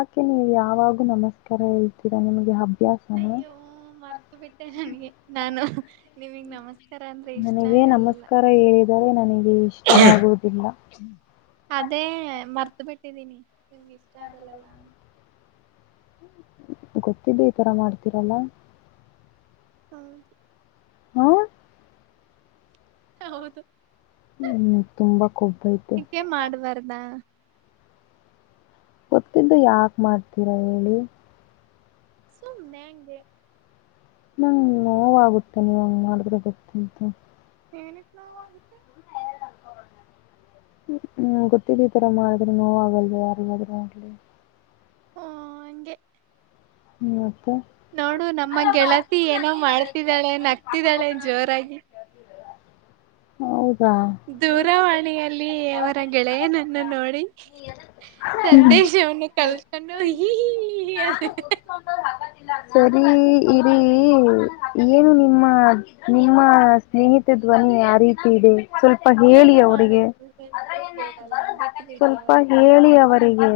ಆಕೆ ನೀವು ಯಾವಾಗೂ ನಮಸ್ಕಾರ ಹೇಳ್ತೀರಾ ನಿಮಗೆ ಹಬ್ಬ ಅಯ್ಯೋ ಮರ್ಕ ಬಿಟ್ಟೆ ನನ್ಗೆ ನಾನು ನಿಮಗ್ ನಮಸ್ಕಾರ ಅಂದ್ರೆ ಇಷ್ಟ ನನಗೆ ಆಗಲ್ಲಲ್ಲ ನಮಸ್ಕಾರ ಹೇಳಿದರೆ ನನಗೆ ಇಷ್ಟ ಆಗುವುದಿಲ್ಲ ಅದೇ ಮರ್ತ ಬಿಟ್ಟಿದ್ದೀನಿ ನಿಮಗೆ ಇಷ್ಟ ಆಗಲ್ಲಲ್ಲು ಗೊತ್ತಿದ್ದು ಈ ತರ ಮಾಡ್ತೀರಲ್ಲ ಹ್ಮ ಹ್ಮ ಹೌದು ನಿಮ್ಗ್ ತುಂಬಾ ಕೊಬ್ಬೈತೆ ಇಕೇ ಮಾಡಬಾರ್ದಾ ಗೊತ್ತಿದ್ದು ಯಾಕೆ ಮಾಡ್ತೀರಾ ಹೇಳಿ ಸುಮ್ಮನೆಗೆ ನಂಗ ನೋವಾಗುತ್ತೆ ನೀವು ಹಂಗ್ ಮಾಡಿದ್ರೆ ಗೊತ್ತಂತ ಏನಕ್ಕೆ ನಾವಗತ್ತು ್ಮ ಹ್ಮ್ ಗೊತ್ತಿದ್ದ್ ಈ ತರ ಮಾಡ್ರೆ ನೋ ಆಗಲ್ವ ಯಾರಾದ್ೂ ನೋಡ್ಲಿ ಹ್ಮ ಹಗೆ ಹ್ಮ ಮತ್ತೆ ನೋಡು ನಮ್ಮ ಗೆಳತಿ ಏನೋ ಮಾಡ್ತಿದ್ದಾಳೆ ನಗ್ತಿದ್ದಾಳೆ ಜೋರಾಗಿ ಹೌದು ದೂರವಾಣಿಯಲ್ಲಿ ಅವರ ಗೆಳೆಯನನ್ನ ನೋಡಿ ಸಂದೇಶ ವನ್ನು ಕಳ್ತೊಂಡ ಈ ಅ ಸರಿ ಇಲ್ಲಿೀ ಏನು ನಿಮ್ಮ ನಿಮ್ಮ ಸ್ನೇಹಿತ ್ವನ್ನಿ ಯಾವ ರೀತಿ ಇಡಿ ಏನು ಮಾಡದು ಸ್ವಲ್ಪ ಹೇಳಿ ಅವರಿಗೆ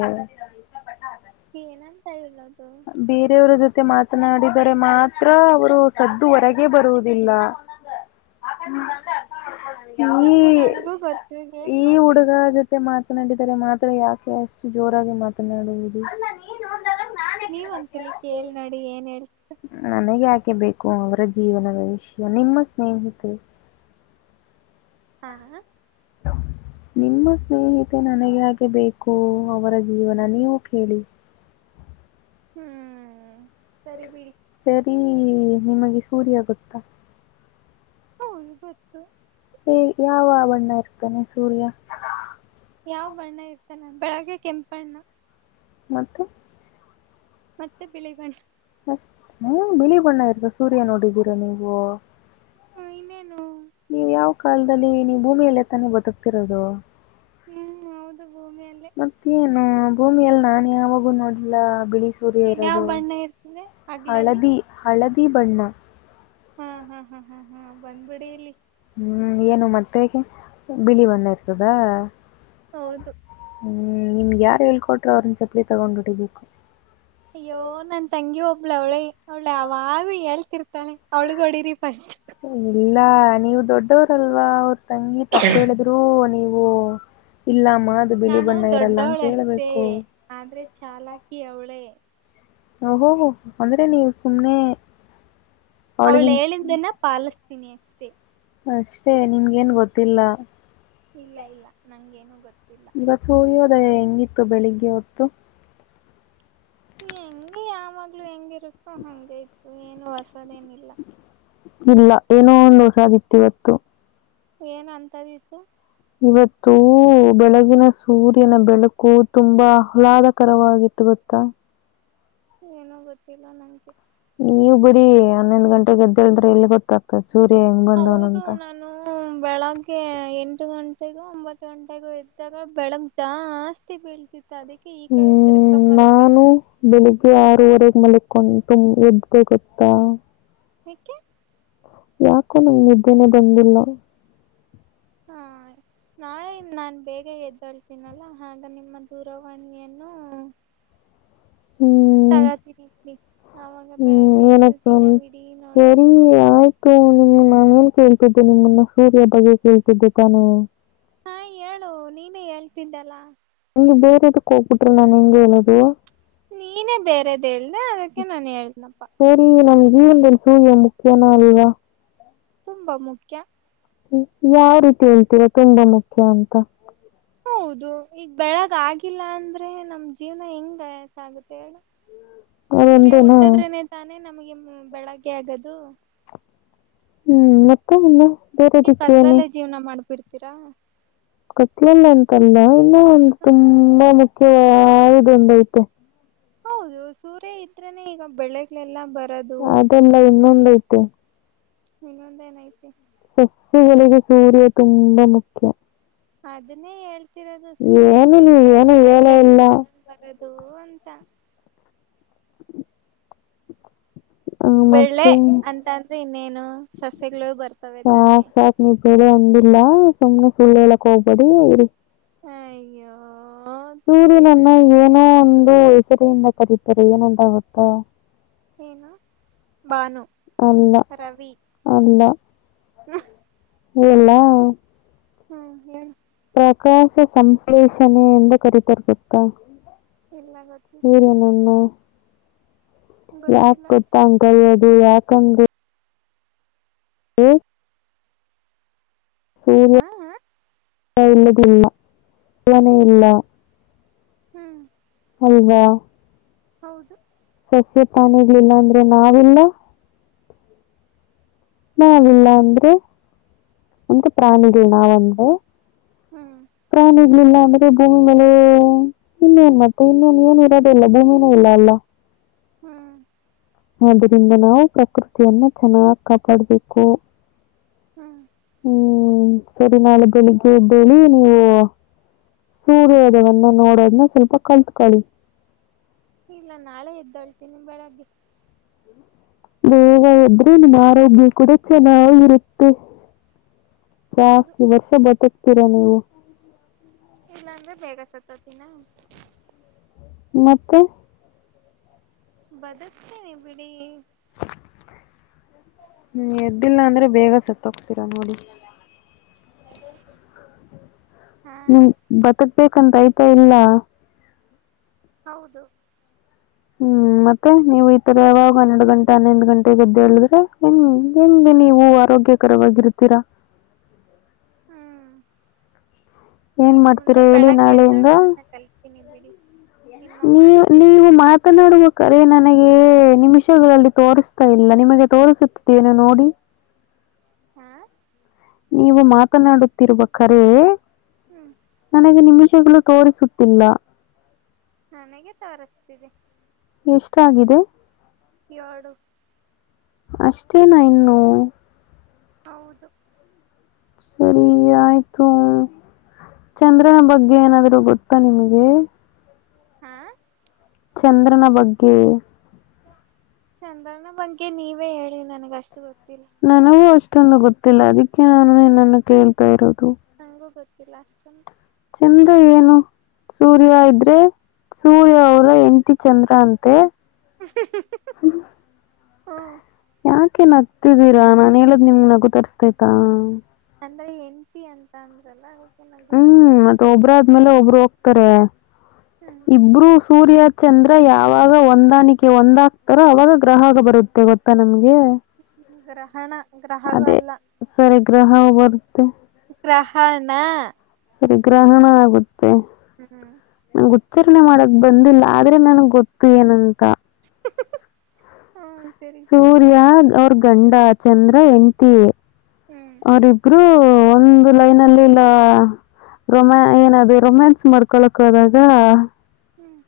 ಏನಂತ ಇಲ್ಲದು ಬೇರೆಯವರ ಜೊತೆ ಮಾತನಾಡಿದರೆ ಮಾತ್ರ ಅವರು ಸದ್ದು ಹೊರಗೆ ಬರುವುದಿಲ್ಲ ಂದ ಆಾಂದೆ ಅರ್ ಅದ ನಂಗೂ ಬರ್ತೀ ಏನ್ ಮಾಡ್ಬೇಕು ನಡಿದರೆ ಮಾತ್ರ ಯಾಕೆ ಅಷ್ಟು ಜೋರಾಗಿ ಮಾತನಾಡುವುದು ನೀವ ಒಂದಸಲಲಿ ಕೇೇಳಳ್ ನಡಿ ಏನ್ ಹೇಳ್ ೆ ಬೇಕು ಅವರ ಜೀವನದ ವಿಷಯ ನಿಮ್ಮ ಸ್ನೇಹಿತ ಹಾ ಹ ನಿಮ್ಮ ಸ್ನೇಹಿತೆ ನನಗೆ ಹೆ ಬೇಕು ಅವರ ಜೀವನ ನೀವು ಕೇಳಿ ಹ್ಮ್ ಸರಿ ಬಿಡಿ ಸರಿ ನಿಮಗೆ ಸೂರ್ಯ ಗೊತ್ತಾ ಹೌ ಗತ್ತು ಹ ಯಾವ ಬಣ್ಣ ಇರ್ತಾನೆ ಸೂರ್ಯ ಯಾವ್ ಬಣ್ಣ ಇರ್ತಾನ ಬೆಳಗ್ಗೆ ಕೆಂಪುಣ್ಣ ಮತ್ತೆ ಮತ್ತೆ ವಿಳವನ್ ಹ್ಮ್ ಬಿಳಿ ಬಣ್ಣ ಇರ್ತ ಸೂರ್ಯ ನೋಡಿದ್ದೀರ ನೀವು ಹ ಇನ್ನೇನು ನೀವು್ ಯಾವ ಕಾಲದಲ್ಲಿ ನೀವು ಭೂಮಿಯಲ್ಲ ತಾನ ಬದುಕ್ತಿರೋದು ಹ್ಮ್ ಹೌದು ಭೂಮಿಯಲ್ಲೇ ಮತ್ತೇಏನು ಭೂಮಿಯಲ್ಲಿ ನಾನ್ ಯಾವಾಗೂ ನೋಡ್ಲ್ಲ ಬಿಳಿ ಸೂರ್ಯ ಇನ್ಯಾವ್ ಇರೋದು ಬಣ್ಣ ಇರ್ತದೆ ಹಗ್ಲಲ್ಲಿ ಹಳದಿ ಹಳದಿ ಬಣ್ಣ ಹಾ ಹಾ ಹಾ ಹಾ ಹಾ ಬಂದ್ಬಿಡ ಇಲ್ಲಿ ಹ್ಮ್ ಏನು ಮತ್ತೆ ಬಿಳಿ ಬಂದ ಇರ್ತದಾ ಹೌದು ಹ್ಮ್ ನಿಮ್ ಯಾರ್ಳ್ಕೊಟರು ಅವ್ರನ್ನ ಚಪ್ಲಿ ತಗೊಂಡ್ಬಿಟಿ ಬುಕ್ ಅಯ್ಯೋ ನನ್ ತಂಗಿ ಒಬ್ಳ ಅವಳೆ ಅವಳೆ ಅವಾಗ ಹೇಳ್ತಿರ್ ತಾನೆ ಅವಳಗ್ ಹೊಡಿರಿ ಫಸ್ಟ್ ಇಲ್ಲ ನೀವು ದೊಡ್ಡವರಲ್ವಾ ಅವ್ರ ತಂಗಿ ತಪ್ಪ ಹೇಳಿದ್ರು ನೀವು ಓ ಇಲ್ಲ ನಾನು ದೊಡ್ಡವಳಷ್ಟೇ ಆದ್ರೆ ಚಾಲಕಿ ಅವಳೇ ಓಹೋಹೋ ಅಂದ್ರೆ ನೀವು ಸುಮ್ನೆ ಅವ್ಳ ಅವಳಿಗಿನ್ ಅದೇನು ಹೇಳಿಂದನ ಪಾಲಿಸತೀನಿ ಅಷ್ಟೇ ಅಷ್ಟೇ ನಿಮ್ಗ ಏನ್ ಗೊತ್ತಿಲ್ಲ ಇಲ್ಲ ಇಲ್ಲ ನಂಗಗೇನು ಗೊತ್ತು ಇವತ್ತು ಹಳ್ಯೋದಯ ಹೆಂಗಿತ್ತು ಬೆಳಿಗ್ಗೆ ಹೊತ್ತು ಹೆಂಗಗೆ ಯ ಮಗ್ಲು ಹೆಂಗಿರುತ್ತೋ ಹಂಗ ಇತ ಏನು ಹೊಸದೇನಿಲ್ಲ ಇಲ್ಲ ಏನೋ ಒಂದು ವಷಾಗಿತ್ತು ಇವತ್ತು ಏನ್ ಅಂತದ ಇತ್ತು ಇವತ್ತು ಬೆಳಗಿನ ಸೂರ್ಯನ ಬೆಳಕು ತುಂಬಾ ಆಹ್ಲಾದಕರವಾಗಿತ್ತು ಗತ್ತು ಕುತ್ತ ಏನೋ ಗೊತ್ತಿಲ್ಲ ನಂಗೆ ನೀವು ಬಿಡಿ ಹನ್ನೊಂದು್ ಗಂಟೆಗೆ ಗೆದ್ದ ಹೇಳಿದ್ರೆ ಎಲ್ಲಿ ಗೊತ್ತಾಗ್ತದೆ ಸೂರ್ಯ ಹೆಂಗ್ ಹೌದು ಬಂದವನಂತ ನಾನು ಬೆಳಗ್ಗೆ ಎಂಟು ಗಂಟೆ ಈಗ ಒಂಬತ್ ಗಂಟೆಗೂ ಇದ್ದಾಗ ಬೆಳಗ್ಗೆ ಜಾಸ್ತಿ ಬೀಳ್ತಿ ಅದಕ್ಕೆ ಈ ಕಳ ತಿರುಕ ಹ್ಮ್ ಮಲಕ್ಕಣ ಮಲೆ ಕ ತು ಯದಗ ಕೊತ್ತ ಹಕ್ಕೆೆ ಯಾಕೋ ನಂಗ ನಿದ್ದೇನೆ ಬಂದಿಲ್ಲ ನಾಳೆದ ನಾನ್ ಬೇಗ ಎದ್ದಳ್ತೀನಲ್ಲ ಆಗ ನಿಮ್ಮ ದೂರವಾಣಿಯನ್ನು ಹ್ಮ್ ತಗಾತಿನತ್ ಆಾಗ ಹ್ಮ್, ಬೆಳದ ಎದ್ದು ಏನಪ್ಪ ದಿನ ಅಂದ್- ಹಡೀ ನೋಡರ ಸರಿ ಆಯ್ತು ನಿಮ್ಮನ್ ನಾನೇನ್ ಕೇಳ್ತಿದ್ದೀನಿ ನಿಮ್ಮನ್ನ ಸೂರ್ಯಾ ಬಗ್ಗೆ ಕೇಳ್ತಿದ್ದೆ ತಾನೇ. ಹಾ ಹೇಳು ನೀನೇ ಹೇಳ್ತಿದ್ದಲ್ಲಾ. ವ್ ಬೇರೋದಕ್ ಹೋಗ್ಬಿಟ್ರೇ ನಾನೆಂಗ ಹೇಳೋದು. ನೀನೇ ಬೇರೆದ್ ಹೇಳ್ದೆ ಅದಕ್ಕೆ ನಾನ ಹೇಳಿದ್ನಪ್ಪಾ. ಜೀವನದಲ್ ಸೂರ್ಯಾ ಮುಖ್ಯಾನಾ ಅಲ್ವಾ. ತುಂಬ ಮುಖ್ಯಾ. ಯಾವ್ ರೀತಿ ಹೇಳ್ತೀರಾ ತುಂಬಾ ಮುಖ್ಯಾ ಅಂತಾ. ಹೌದು ಈಗ ಬೆಳಗ್ ಆಗಿಲ್ಲಾಂದ್ರೆ ನಮ್ ಜೀವ್ನಾ ಹೆಂಗ್ ಕಳಿಯಕ್ ಆಗುತ್ತೆ ಹೇಳ. ಸೂರ್ಯಾ ಅದೊಂದೇನಾ ಹುಟ್ಟದ್ರೆನೆ ತಾನೇ ನಮಗೆ ಬೆಳಗ್ಗೆ ಆಗದು. ಹ್ಮ್ ಮತ್ತೇನಿಲ್. ನೀವ್ ಕತ್ಲಲ್ಲೇ ಜೀವ್ನಾ ಮಾಡ್ಬಿಡ್ತೀರಾ. ಕತ್ಲಲ್ಲ ಅಂತಲ್ಲಾ ಇನ್ನ ಒಂದ್ ಮತ್ತೆ ತುಂಬಾ ಮುಖ್ಯ. ಖ್ಯ ವಾದದೊಂದೈತೇ. ಹೌದು ಸೂರ್ಯ ಇದ್ರೇನೆ ಈಗ ಬೆಳೆಗ್ಳೇಲ್ಲಾ ಬರ. ಅದಲ್ಲಾ ಇನ್ನೊಂದ್ ಐತೆ. ಇನ್ನೊಂದ ಎನೈತೆ. ಸಸ್ಯಗಳಿಗೆ ಸೂರ್ಯ ತುಂಬಾ ಮುಖ್ಯ. ಅದನ್ನೇ ಹೇಳ್ತಿರೋದು ಸೂರ್ಯ ಏನು ನೀವ್ ಇದ್ರೇನೆ ಏನು ಹೇಳೇ ಬೆಳೆಗಳೆಲ್ಲಾ ಇಲ್ಲ ಚೆನ್ನಾಗ್ ಬರದು. ದು ಅಂತಾ. ಆ ಬೆಳೆ ಮತ್ತೆ ಅಂತ ಅಂದ್ರೆ ಇನ್ನೇನು ಸಸ್ಯಗಳು ಬರ್ತವೆ ಸಾ ತಾನೆ ಸಾತ್ ನೀ ಬರ. ಇಲ್ಲಾ ಸುಮ್ನೆ ಸುಳ್ಳೇಳಕೋಬೇಡಿ ಇರಿ. ಅಯ್ಯೋ. ಸೂರ್ಯನನ್ನ ದೇವ್ರೆ ಏನೋ ಒಂದು ಹೆಸರಿಯಿಂದ ಕರೀತಾರೆ ಏನಂತಾ ಗೊತ್ತಾ. ಏನು ಬಾನು. ಅಲ್ಲಾ ಅಲ್ಲಾ. [inaudible] ಹೇಳ್ಲಾ. ಹ ಹೇಳಿ. ಪ್ರಕಾಶ ಸಂಶ್ಲೇಷಣೆ ಎಂದ ಕರೀತಾರೆ ಗೊತ್ತಾ. ಇಲ್ಲ ಗೊತ್ತಿಲ್ಲ ಸೂರ್ಯನನ್ನೂ. ಯಾಕ್ ಗೊತ್ತಿಲ್ಲ ಗೊತ್ತಾ ಅಂಗ ಕರೆಯೋದು ಯಾಕ್ ಅಂಗ್. [inaudible] ಸೂರ್ಯ ಹಾ ಹಾ ಇಲ್ಲದಿಲ್ಲಾ ಅವನೆಯಲ್ಲಾ. ಹ್ಮ್. ಅಲ್ವಾ. ಹೌದು. ಸಸ್ಯ ಪಾನಿಗಳಿಲ್ಲಾ ಅಂದ್ರೆ ನಾವಿಲ್ಲಾ. ಹ್ಮ್ ನಾವಿಲ್ಲಾ ಅಂದ್ರೆ ಅಂದ್ರೆ ಪ್ರಾಣಿಗಳ್ ನಾವ್ ಅಂದ್ರೆ. ಹ್ಮ್ ಪ್ರಾಣಿ. ಇಲ್ಲಿಲ್ಲಾ ಅಂದ್ರೆ ಭೂಮಿ ಮೇಲೆ ಇನ್ನೇನ್ ಮತ್ತೆ ಇನ್ನೇನ ಏನ ಇರದೇ ಇಲ್ಲಾ ಭೂಮಿನೇ ಇಲ್ಲಾ ಅಲ್ಲಾ. ಹ್ಹ. ಆದರಿಂದ ನಾವು ಪ್ರಕೃತಿಯನ್ನ ಚನ್ನಾಗ್ ಕಾಪಾಡ್ಬೇಕು. ಹ್ಮ್. ಹ್ಮ್ ಸರಿ ನಾಳೆ ಬೆಳಿಗ್ಗೆ ಎದ್ದೇಳಿ ನೀವು. ಸೂರ್ಯೋದಯವನ್ನ ನೋಡೋದ್ನ್ ಸ್ವಲ್ಪ ಕಲ್ತ್ಕೊಳ್ಳಿ. ಇಲ್ಲಾ ನಾಳೆ ಎದ್ದೊಳ್ತೀನಿ ಬೆಳಗ್ಗೆ. ಬೇಗ ಎದ್ರೆ ನಿಮ್ಮ ಆರೋಗ್ಯ ಕೂಡ ಚನ್ನಾಗಿರುತ್ತೆ. ಹೌದು ಜಾಸ್ತಿ ವರ್ಷ ಬದುಕ್ತೀರಾ ನೀವು. ಇಲ್ಲಾಂದ್ರೆ ಬೇಗ ಸತ್ತೊತಿನಾ. ಮತ್ತೆ. ಬದುಕ್ತೇನಿ ಬಿಡಿ. [inaudible] ಹ್ಮ್ ಎದ್ದಿಲ್ಲ ಅಂದ್ರೆ ಬೇಗ ಸತ್ಹೋಗ್ತೀರ ನೋಡಿ. ಹಾ ನಿಮ್ ಬದುಕು ಬೇಕು ಅಂತ ಐತೆ ಇಲ್ಲ. ಹೌದು. ಹ್ಮ್ ಮತ್ತೆ ನೀವು ಈತರ ಯಾವಾಗ ಹನ್ನೆಡು ಗಂಟೆ ಹನ್ನೊಂದು ಗಂಟೆಗೆ ಎದ್ದೇಳಿದ್ರೇ ಹೆಂಗೆ. ನೀವು ಆರೋಗ್ಯಕರವಾಗಿರುತ್ತೀರಾ. ಹ್ಮ್. ಏನ್ ಇನ್ನು ಮುಂದೆ ಮಾಡ್ತೀರಾ ಹೇಳಿ ಬೆಳಗ್ಗ ನಾಳೆಯಿಂದ ಎದ್ದೇಳುವುದನ್ನು ಕಲಿತೆನಿ ಬಿಡಿ. ನಿಮ್ಮ ನೀವು ಮಾತ್ ಕೇಳಿ ನೀವು ಮಾತನಾಡುವ ಕ. ಅದೇ ನನಗೆ ನಿಮಿಷಗಳಲ್ಲಿ ತೋರಿಸ್ತಾ ಇಲ್ಲ ನಿಮಗೆ ತೋರಿಸುತ್ತುದೆ ಏನು ನೋಡಿ. ಹಾ. ನೀವು ಮಾತನಾಡುತ್ತಿರುವ ಕರೆ ಹ್ಮ್ ನನಗೆ ನಿಮಿಷ. ಗಳು ತೋರಿಸುತ್ತಿಲ್ಲ. ನನಗೆ ತೋರಿಸ್ತಿದೆ. ಎಷ್ಟಾಗಿದೆ. ಏಳು. ಅಷ್ಟೇನ ಇನ್ನು. ಹೌದು. ಸರಿ ಆಯ್ತು. ಚಂದ್ರನ ಬಗ್ಗೆ ಏನಾದ್ರು ಗೊತ್ತಾ ನಿಮ್ಗೆ. ಹಾ. ಚಂದ್ರನ ಬಗ್ಗೆ. ಚಂದ್ರನ ಬಗ್ಗೆ ನೀವೇ ಹೇಳಿ ನನಗಷ್ಟು ಗೊತ್ತ. ನನಗೂ ಅಷ್ಟೊಂದು ಗೊತ್ತಿಲ್ಲ ಅದಕ್ಕೆ ನಾನು ನಿನ್ನನ್ನು ಕೇಳ್ತಾ ಇರೋದು. ನಂಗೂ ಗೊತ್ತಿಲ್ಲ ಅಷ್ಟ. ಚಂದ್ರ ಏನು ಸೂರ್ಯ ಇದ್ರೆ ಸೂರ್ಯ ಅವರ ಹೆಂಡ್ತಿ ಚಂದ್ರ ಅಂತೆ. ಹ್ಮ. ಯಾಕೆ ನಗ್ತಿದಿರಾ ನಾನು ಹೇಳೋದು ನಿಮಗೆ ನಗು ತರಿಸ್ತಾತೈತಾ. ಅಂದ್ರೆ ಹೆಂಡತಿ ಅಂದ್ರೆ ಅಲ್ವಾ ಅದಕ್ಕೆ. ನಗು ಹ್ಮ್ ಬಂತು ಮತ್ತೆ ಒಬ್ರಾದ್ಮೇಲೆ ಒಬ್ರು ಹೋಗ್ತಾರೆ ಹ್ಮ್ ಇಬ್ರು ಸೂರ್ಯ. ಚಂದ್ರ ಯಾವಾಗ ಹೊಂದಾಣಿಕೆ ಒಂದಾಗ್ತಾರೋ ಅವಾಗ ಗ್ರಹಗ ಬರುತ್ತೆ ಗೊತ್ತಾ ನಮ್ಗೆ. ಯಾ. ಗ್ರಹಣ ಗ್ರಹಗ ಅಲ್ಲ. ಸರಿ ಗ್ರಹ ಬರ್ತೆ. ಗ್ರಹಣ. ಸರಿ ಗ್ರಹಣ ಆಗುತ್ತೆ. [inaudible] ನಂಗೆ ಉಚ್ಚಾರಣೆ ಮಾಡಕ್ ಬಂದಿಲ್ಲ ಆದ್ರೆ ನನಗ್ ಗೊತ್ತು ಏನಂತ. ಹ್ಮ. ಸೂರ್ಯ ಅವ್ರ ಗಂಡ ಚಂದ್ರ ಹೆಂಡ್ತಿ. ಹ್ಮ್ ಅವರಿಬ್ರು ಒಂದು ಲೈನ್ ಅಲ್ಲಿಲ್ಲ. ರೊಮ್ಯಾ ಏನಾದ ರೊಮ್ಯಾನ್ಸ್ ಮಾಡ್ಕೊಳಕ್ ಹೋದಾಗ. ಹ್ಮ್.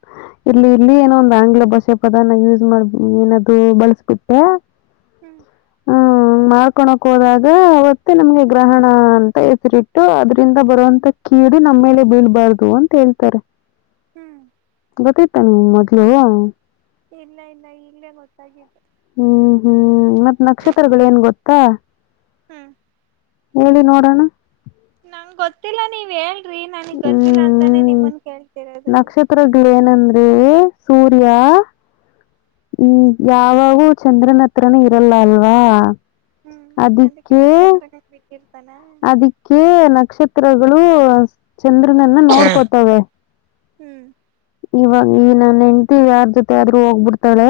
ಇಲ್ಲಿ ಇಲ್ಲಿ ಏನೋ ಒಂದು ಆಂಗ್ಲ ಭಾಷೆ ಪದಾನ ಯೂಸ್ ಮಾಡ ಏನದು ಬಳಸ್ಬಿಟ್ಟೆ. ಹ್ಮ್. ಹ್ಮ ಮಾಡ್ಕೊಕೋಣಕ ಹೋದಾಗ. ಅವತ್ತೆ ನಮ್ಗೆ ಗ್ರಹಣ ಅಂತ ಹೆಸರಿಟ್ಟು ಅದ್ರಿಂದ ಬರುವಂತ ಕೀಡು ನಮ್ಮ ಮೇಲೆ ಬೀಳ್ಬಾರು. ಬಾರ್ದು ಅಂತ ಹೇಳ್ತಾರೆ. ಹ್ಮ್. ಬತ್ತತಾನ ಮದ್ಲು ಇಲ್ಲ ಇಲ್ಲ ಇಲ್ಲೇ ಗೊತ್ತಾಗಿದ್ದು ಹ್ಮ್ ಹ್ಮ್ ಮತ್ತ ನಕ್ಷತ್ರಗಳು ಏನ್ ಗೊತ್ತಾ ಹ್ಮ್ ಹೇಳಿ ನೋಡೋಣ ನಂಗ ಗೊತ್ತಿಲ್ಲ ನೀವ್ ಹೇಳ್ರಿ ನನಗ್ ಗೊತ್ತಿಲ್ಲ ಅಂತಾನೇ ಹ್ಮ್ ನಿಮ್ಮನ್ ಕೇಳ್ತಿರೋದು ಅಂದೆ ಸೂರ್ಯ ಹ್ಮ್ ಯಾವಾಗೂ ಚಂದ್ರನ ಹತ್ರನ ಇರಲ್ಲ ಅಲ್ವಾ ಹ್ಮ್ ಅದಕ್ಕೆ ಅದಿಕ್ಕೆ ನಕ್ಷತ್ರಗಳ ಬಿಟ್ಟಿರ್ತಾನ ಅದಿಕ್ಕೆ ನಕ್ಷತ್ರ ಚಂದ್ರನಿಂದ ನೋಡ್ಕೊತವೆ ಹ್ಮ್ ಇವಾಗ ನನ್ ಹೆಂಡತಿ ಯಾರ್ ಜೊತೆ ಆದ್ರೂ ಹೋಗ್ಬಿಡ್ತಾಳೆ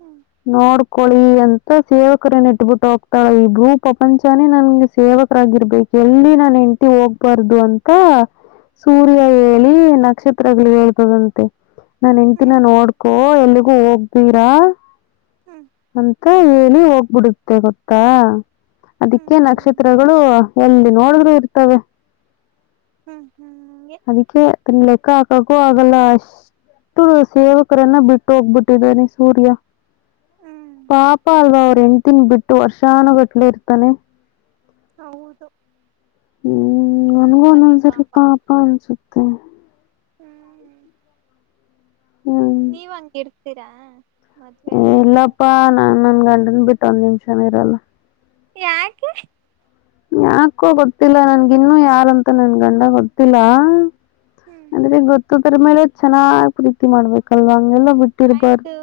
ಹ್ಮ್ ನೋಡ್ ಕೊಳಿ ಅಂತ ಸೇವಕರನ್ ಇಟ್ಬಿಟ್ಟು ಹೋಗ್ತಾಳೆ ಈ ಭೂ ಪ್ರಪಂಚನೇ ನನ್ಗೆ ಸೇವಕರಾಗಿರ್ಬೇಕು ಎಲ್ಲಿ ನನ್ ಹೆಂಡ್ತಿ ಹೋಗ್ಬಾರ್ದು ಅಂತ ತ್ತ ಸೂರ್ಯ ಹ್ಮ್ ಹೇಳಿ ನಕ್ಷತ್ರಗಳು ಹೇಳ್ಬದಂತೆ ನನ್ ಹೆಂಡ್ತಿನ ಹ್ಮ್ ನೋಡ್ಕೋ ಎಲ್ಲೋ ಹೋಗ್ಬೇಡ ಹ್ಮ್ ಅಂತ ಗತ್ತ ಏನಿ ಹೋಗ್ಬಿಡುತ್ತೆ ಗೊತ್ತಾ ಅದಕ್ಕೆ ಹ್ಮ್ ನಕ್ಷತ್ರಗಳು ಎಲ್ಲಿ ನೋಡಿದ್ರು ಇರ್ತವೆ ಹ್ಮ್ ಹ್ಮ್ಗೆ ಅದಕ್ಕೆೇ ತಿನ್ಲ ಕಾ ಕಾ ಕೂವಗಲಾಶ ಸೇವಕರೆನ್ನ ಬಿಟ್ಟುಗ್ಬಿಟ್ಟಿದ್ದಿದ್ದಾರೆೆ ಸೂರ್ಯ ಹ್ಮ್ ಪಾಪ ಅಲ್ವಾ ಅವರು ಹೆಂಡ್ತಿನ ಬಿಟ್ಟು ವರ್ಷಾನಗಟ್ಲೆ ಇರ್ತಾನೆ ಹೌದು ಹ್ಮ್ ನನ್ಗೂ ತುಂಬಾನೇ ಒಂದೊಂದಸರಿ ಪಾಪ ಪಾಪಾ ಅನ್ಸುತ್ತೆ ನೀವು ಹಂಗ ಇರ್ತೀರಾ ಏ ಇಲ್ಲಪ್ಪಾ ನಾ ನನ್ ಗಂಡನ್ ಬಿಟ್ಟ ಒಂದ್ ನಿಮಿಷನ ಇರಲ್ಲ ಯಾಕೆ ಯಾಕೋ ಗೊತ್ತಿಲ್ಲ ನನ್ಗಿನ್ನು ಯಾರಂತ ನನ್ ಗಂಡ ಗೊತ್ತಿಲ್ಲ ಹ್ಮ್ ಅಂದ್ರೆ ಗೊತ್ತದರ ಮೇಲೆ ಚೆನ್ನಾಗ್ ಪ್ರೀತಿ ಮಾಡ್ಬೇಕಲ್ವಾ ಹಂಗೆಲ್ಲ ಬಿಟ್ಟಿರ್ಬಾರ್ದು ಆಯ್ತು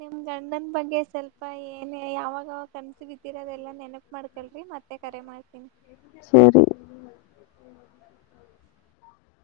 ನಿಮ್ ಅಣ್ಣನ್ ಬಗ್ಗೆ ಸ್ವಲ್ಪ ಪಾ ಏನ್ ಯಾವಾಗ ಕನ್ಸು ಬಿದ್ದಿರ ಅದೆಲ್ಲಾ ನೆನಪು ಮಾಡ್ಕಲ್ರರಿ ಮತ್ತೆ ಕರೆ ಮಾಡ್ತೀನಿ ಸರಿ